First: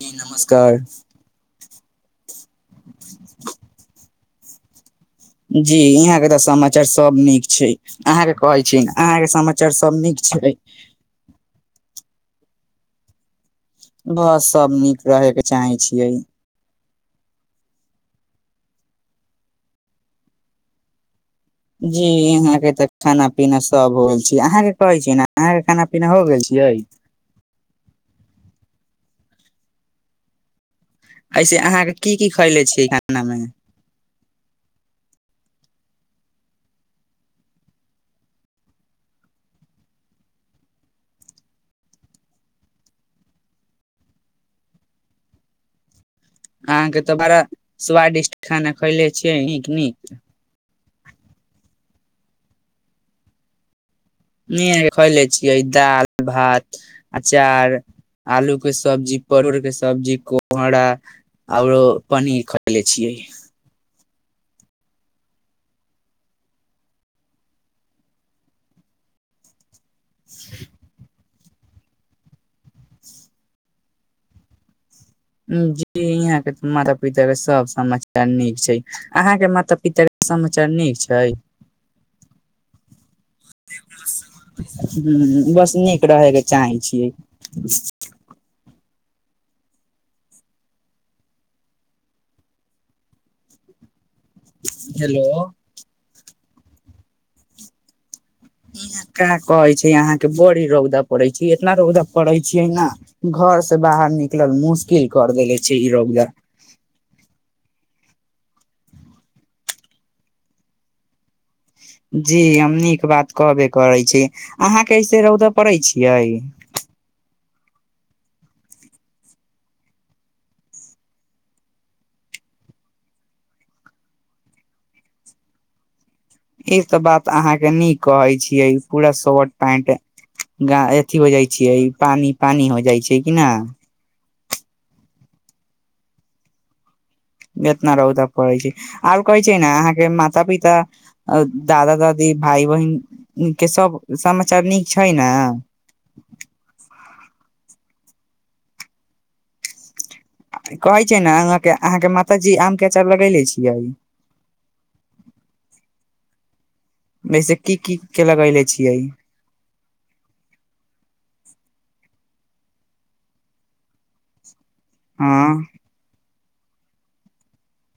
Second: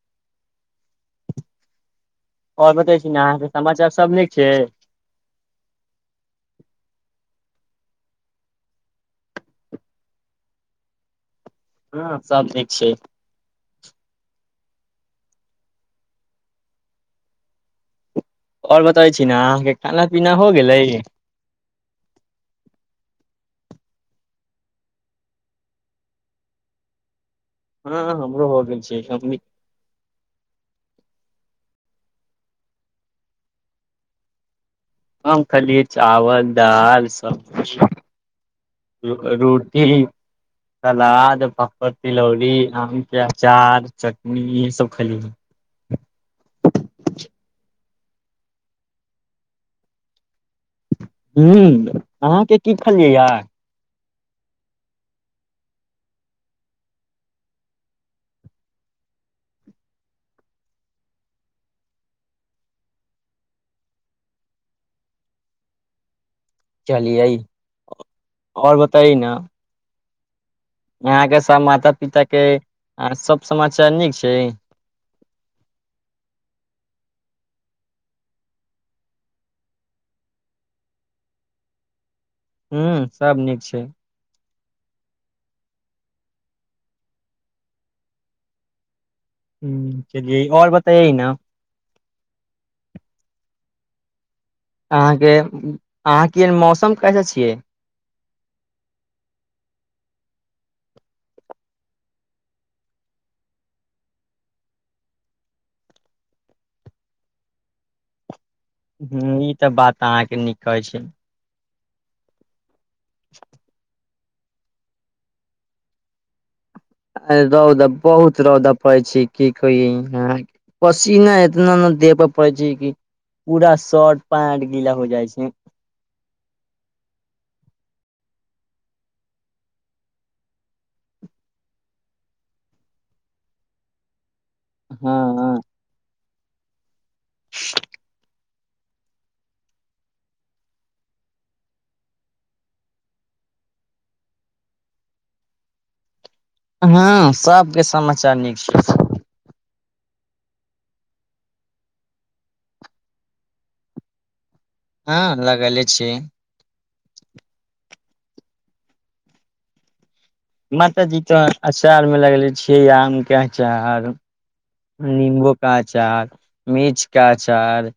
जी नमस्कार और बतै छी ने अहाँके समाचार सभ नीक छै जी यहाँ के तऽ समाचार सब नीक छै अहां के कहे छी ने अहां के समाचार सब नीक छै छै हँ सब नीक छै बस सब नीक रहेके चाहै छियै और बताबै छी ना अहाँके खाना पीना हो गेलै जी यहाँ के तऽ खाना पीना सब होल छै अहा के कहे छी न अहाँ के खाना पीना हो गेल छी यइ हँ हमरो हो गेल छै हम इ ऐसे अहाँके की की खैले छियै खाना मे हम खलियै चावल दाल सब्जी र रोटी सलाद पापड़ तिलौड़ी आम के अचार चटनी इ सब खलियै [inaudible] अहाँके तऽ बड़ा स्वादिष्ट खाना खैले छियै नीक नीक ह अहाँ के की खलियै य नि आके खयले छियै दाल भात अचार आलू के सब्जी परोड़ के सब्जी कोहरा औरो पनीर खले छियै चलियै आ और बतायी न से अहाँ के सब माता पिता के आर सब समाचार नीक छै जी यहाँ के माता पिता के सब समाचार नीक छै अहाँके माता पिता समाचार नीक छै ह्म सभ नीक छै ह्म बस नीक रहयके चाहै छियै ह चलियै और बताएयै न हेलो अहाँके अहाँके मौसम कैसे छियै इहां का कहै छै अहाँके बड़ी रौदा पड़ै छै इतना रौदा पड़ै छै ना घर से बाहर निकलल मुश्किल कर देेले छै ई रौदा ह ई तऽ बात अहाँके नीक कहै छै जी हम नीक बात कहबे करै छी अहाँके ऐसे रौदा पड़ै छियै रौद बहुत रौदा पड़ छै की कहियय अहांके पसीना एतना न देह परै छै कि पूरा शॉर्ट पैंट गीला हो जाइ छै ई त बात अहाँके नीक कहै छियै पूरा शॉर्ट पैंट गा अथि हो जाइ छियै पानि पानि हो जाइ छै कि ना हाँ हाँ एतना रउदा परै छै आर कहै छै ने अहाँके माता पिता दादा दादी भाय बहिन के सब समाचार नीक छै ना हँ सबके [unintelligible] कहै छै ने अहाॅंके अहाँके माताजी आम के अचार लगैले छियै हाँ लगले छियै वैसे की की के लगले छियै माताजी तऽ अचारमे लगले छियै आमके अचार निम्बू हँ केचार मिर्चके अचार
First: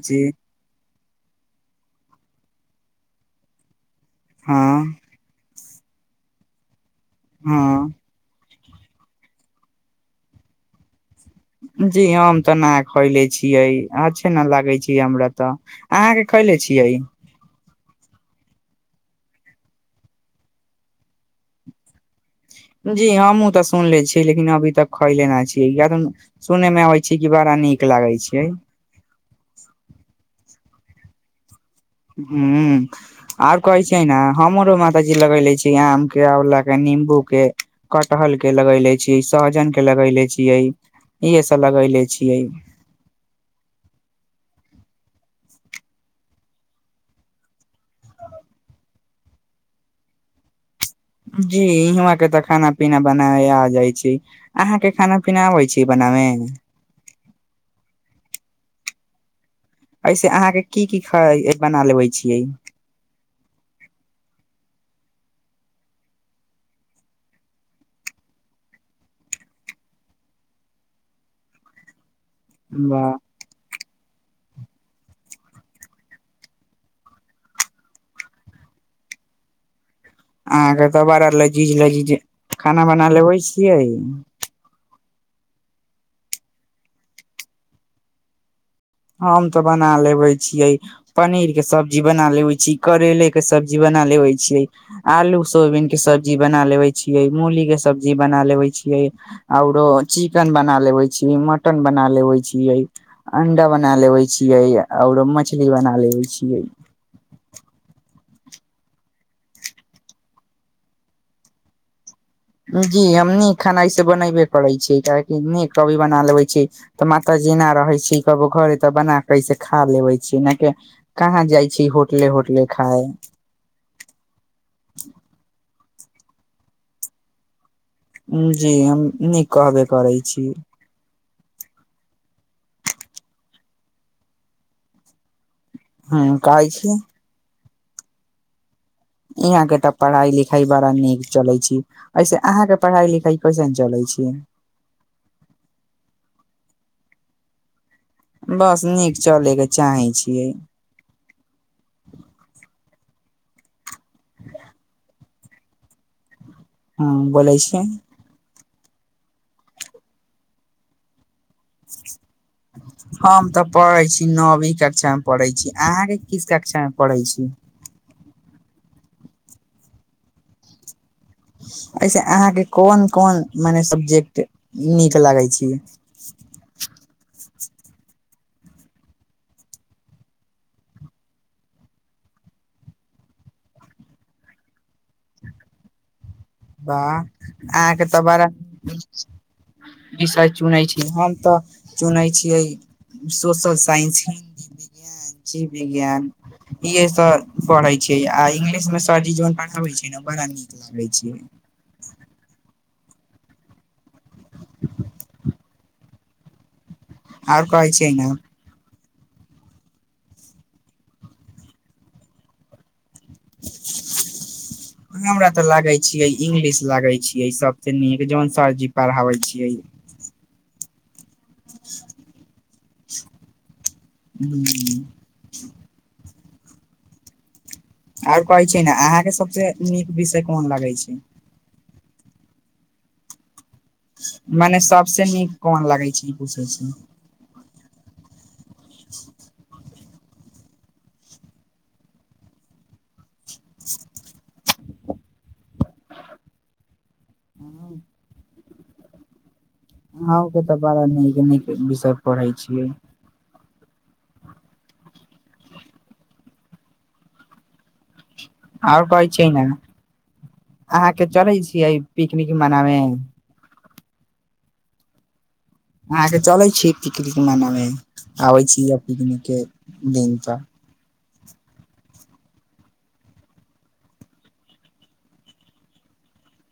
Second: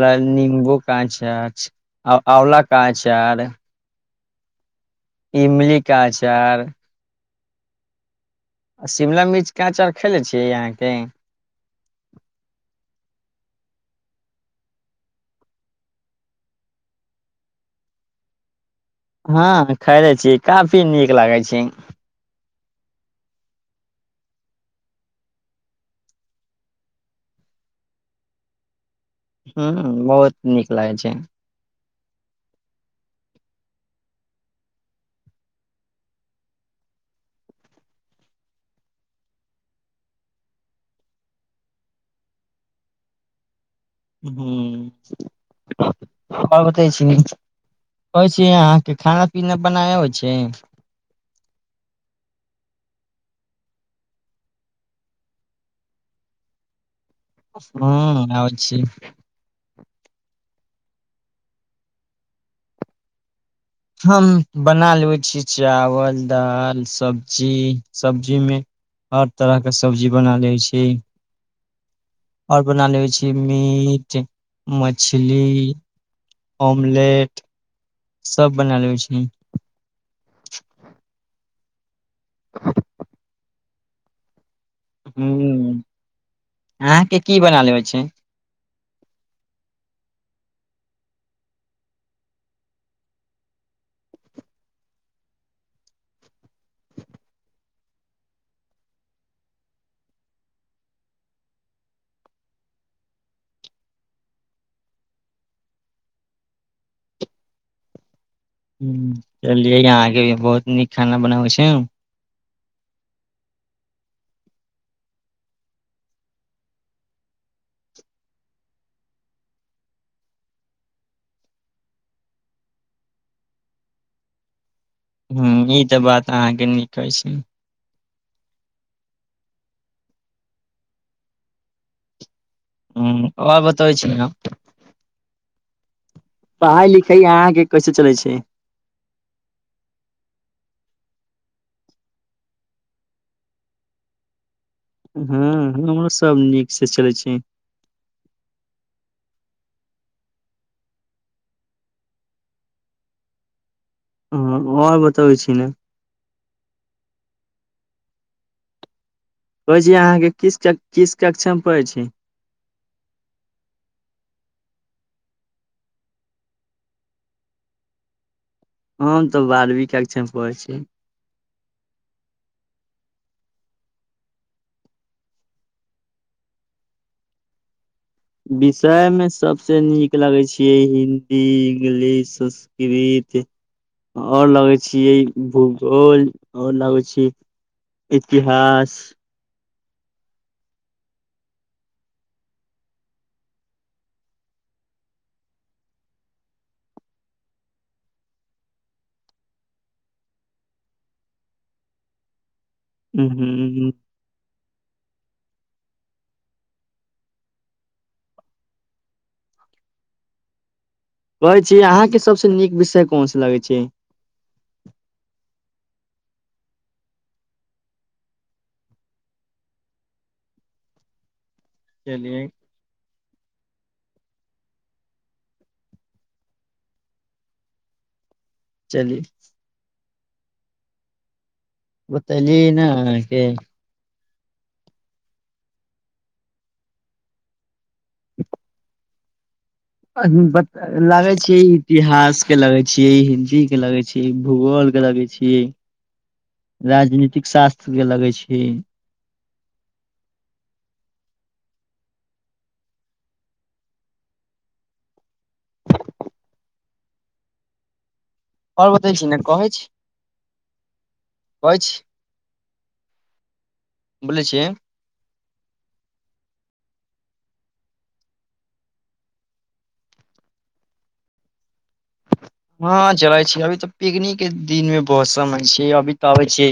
ला जी नीम्बू अचार आँवला क अचार हाँ इमली के अचार हाँ आ शिमला मिर्च के अचार खयले छियै अहाँके जी हम तऽ न खैले छियै अच्छे ने लागे छै हमरा तऽ अहाँके खैले छियै हाँ खैैलै छी काफी नीक लागै छै जी हमहु तऽ सुनले छी लेकिन अभी तक खैले न छी कि त सुनने मे अबै छी कि ब बड़ा नीक लागै छै हाँ हाँ बहुत नीक लागै छै ह्म आर कहै छैै ने हमरो माताजी लगेले छी आम के आंवला के नीम्बू के कटहल के लगेले छीयै सहजन के लगेले छीयै इहे सब लगैले छियै ह्म और बताय छीयै होइ छै अहाँके खाना पीना बनाय हो छै जी यहां के तऽ खाना पीना बना आ जाय छै अहाँ के खाना पीना आबे छै बना आमे ह्म आबै छै ऐसे अहाँके की की खाना बना लेबै छियै हम बना लबै छी चावल दाल सब्जी सब्जीमे हर तरहके सब्जी बना लै छी [inaudible] ओर बना लेवइ वाह छी मीट मछली ऑमलेट सब बना लैवै छै अहाँके द बार लजीज लजीज खाना बना लेबै छियै ह्म अहाँके की बना लेबै छै हम तऽ बना लेबे छीयै पनीर के सब्जी बना लेवे छी करेेले के सब्जी बना बना लेवे छी आलू सोयबीन के सब्जी बना लेवे छीयै मूली के सब्जी बना लेबय छीयै आर चिकन बना लेबै छीयै मटन बना लेेबै छीयै अंडा बना लेबे छियै आओर मछली बना लेबे छियै हाँ चलियै अहाँके बहुत नीक खाना बनाबै छै जी हम नीक खाना ऐसे बनबे करै छी काहि नीक कभी बना लेबे छी तऽ माता जेना रहे छी कबो घरे त बना कैसे खा लेवे छी न के कहाँ जाय छी होटले ओटले होटले खाए ई बात अहाँके नीकै अछि जी हम नीक कहबे करै छी ह्म आर बतबै छी ना ह कहै छी पढ़ाई लिखाई अहाँके कैसे चलै छै यहां के त पढ़ाई लिखाई बड़ा नीक चले छै ऐसे अहां के पढ़ाई लिखाई कैसेन चले छै छै हँ हमरो सभ नीकसँ चलै छी बस नीक चलैके चाहै छियै हँ और बतबै छी ने ह बोलै छियै कहै छी अहाँके किस च किस कक्षा मे पढ़ै छी हम तऽ पढ़ै छी नौवी कक्षा कक्षा मे पढ़ै छी अहाँके किस कक्षा मे पढ़ै छी हम तऽ बारहवीं कक्षा मे पढ़ै छी एहिसे अहाँके कोन कोन मने सबजेक्ट नीक लागै छी [inaudible] विषयमे सबसे नीक लगैत छियै हिन्दी इंग्लिश संस्कृत और लगै छियै भूगोल और लागै वाह छै इतिहास इ शायद चुनै छी हम तऽ चुनै छियै सोशल साइंस हिन्दी विज्ञान जीव विज्ञान इहे सब पढ़ै छै आ इंगलिश में सरजी जोन पढ़ाबे छै न बड़ा नीक लागे छै ह ह हूँ और कहै छै न कहै छियै अहाँके सबसे नीक विषय कोनसा लगै छै लागे छियै इंगलिश लागै छियै सबसे नीक जौन सरजी पढ़ाबै छियै चलियै [inaudible] और कहै छियै न चलि अहाँके सबसे नीक विषय कोन लागै छै बतलिय न अहांके मने सबसे नीक कोन लागै छै ई पूछै छी अ बत लागै छै इतिहास के लागै छियै हिन्दी के लागै छै भूगोल लगै छी राजनीतिक शास्त्र के लगै छी अहोंके तऽ बड़ा नीक नीक विषय पढ़ै छियै [inaudible] आओर और बतै कहै छी ने छै न छी अहाँके चलै कहै छिय छी पिकनिक मनावें बोलै छि अहांके चलै छियै पिकनिक मनावे आबै छियै पिकनिक के दिन त हँ चलै छी अभी तऽ पिकनिक के दिन मे बहुत समय छै अभी तऽ अबै छै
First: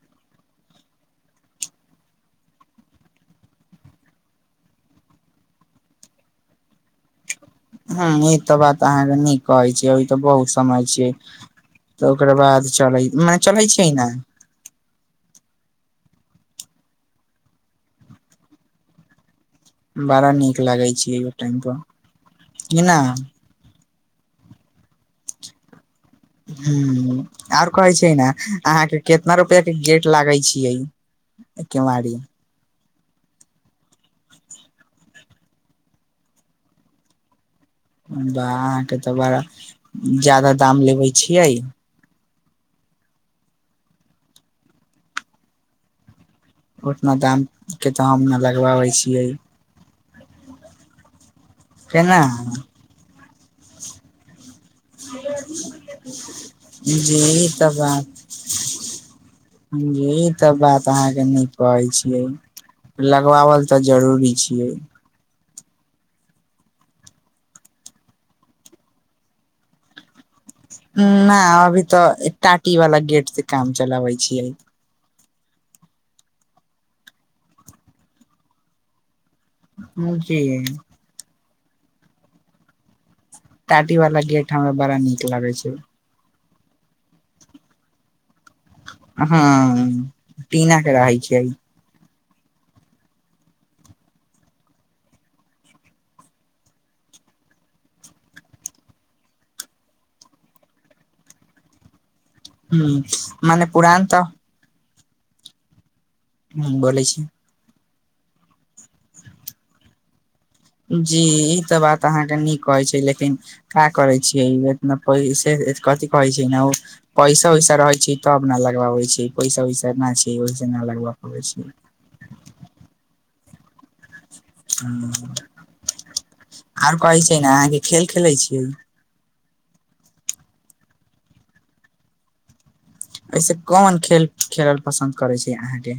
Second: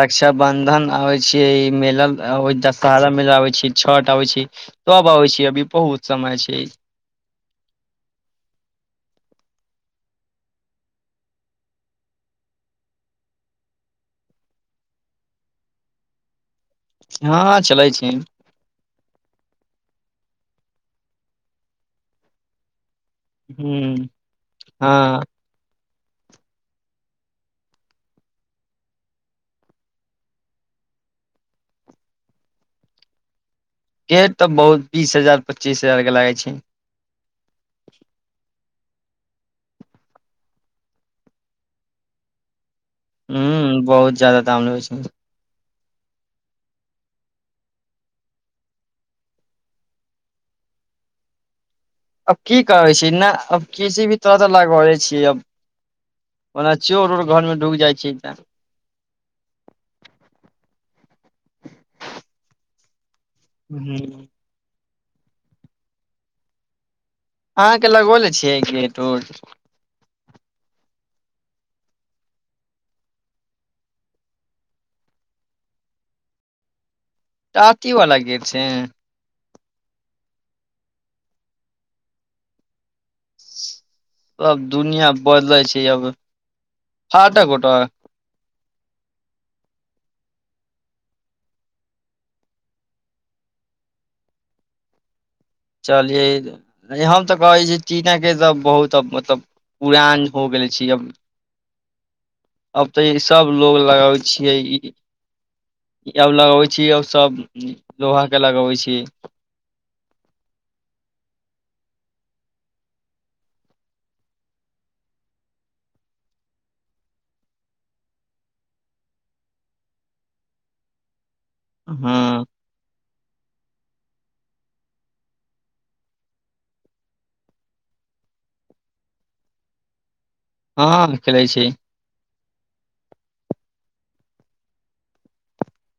रक्षा बंधन आबै छै मेला आबै दशहरा मेला आबै छै छठ आबै छै सब आबै छै अभी बहुत समय छै ह ई तऽ बात अहाँके नीक कहै छै अभी तऽ बहुत समय छियै तऽ ओकरा बाद चलै मैच चलै छै न हँ चलै छी बड़ा नीक लागै छै ओटाइम पर कि न ह्म हँ [inaudible] ह और कहै छै न अहाँके कितना रुपआ के गेट लागै छियै केंवारी गेट तऽ बहुत बीस हजार पच्चीस हजार के लागै छै के तऽ बड़ा जादा दाम लेबे छियै ह्म बहुत जादा दाम लेबै छै उतना दामके तऽ हम ने लगवाबै छियै [inaudible] अब की कहै छि नाह अब किसी भी तरह तऽ लगौले छियै अब ओना चोर उर घर जी मे तऽ ढुक जाइ बात छै तऽ य तऽ बात अहाँके नै कहै छियै लगवावल तऽ जरूरी अहाँ छियै अहाँके लगोले छियै गेट उट ना अभी तऽ एक टाटी वाला गेट से काम चलाबै छियै टाटीवाला गेट सै जी टाटी वाला गेट तब हमरा बड़ा दुनिया नीक लागै बदलै छै अब फाटक ओटक हँ टिना के रहै छैियै चलियै हम तऽ कहै छी टीनाके तऽ बहुत मतलब पुरान हो गेले छी अब ह अब तऽ ई सब मने लोग पुरान लगाबै तऽ छियै ई अब लगबै छी आ सब लोहा के लगबै छी जी ई तऽ बात अहाँके नीक कहै छै लेकिन का करै छियै इतना पैसे कथि कहे छै ने पैसा वैसा रहे छै तब ने लगवाबे छै पैसा वैसा नहि छै केना लगब हँ [unintelligible] आओर कहै छै ने खेल खेलै छि हँ खेलै छी एहिऐसे कोन खेल खेलल पसन्द करैत छै अहाँके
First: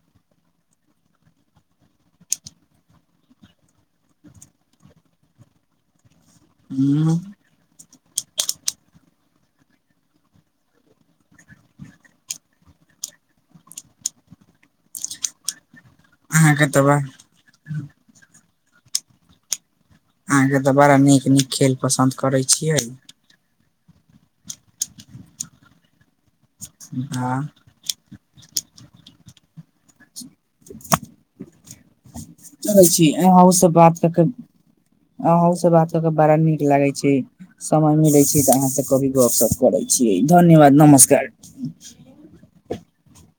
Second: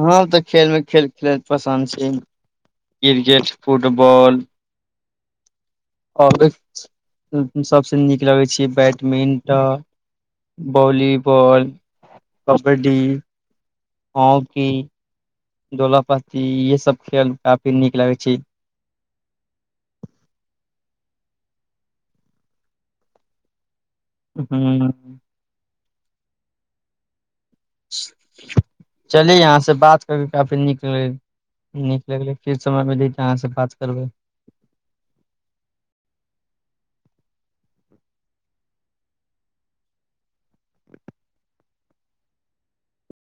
हँ तऽ खेलमे खेल खेलैत पसन्द छी क्रिकेट फुटबाॅल आओर उ सभसँ नीक लगै छै बैडमिंटन भॉलीबॉल कबड्डी हॉकी दोलापत्ती अहाँके इहे तऽ बा सब खेल काफी नीक लगे छै अहाँके तऽ बड़ा नीक नीक खेल पसन्द करै छियै हुं हँ चलि यहाँ से बात करके काफी नीक ले निक चलै छी अहाँ ओ सब बात क के अहाँ ओ सब बात क के बड़ा निक लागै छै समय मिलै छै तऽ अहाँ सब कभी गप सप करै छीयै धन्यवाद नमस्कार [inaudible]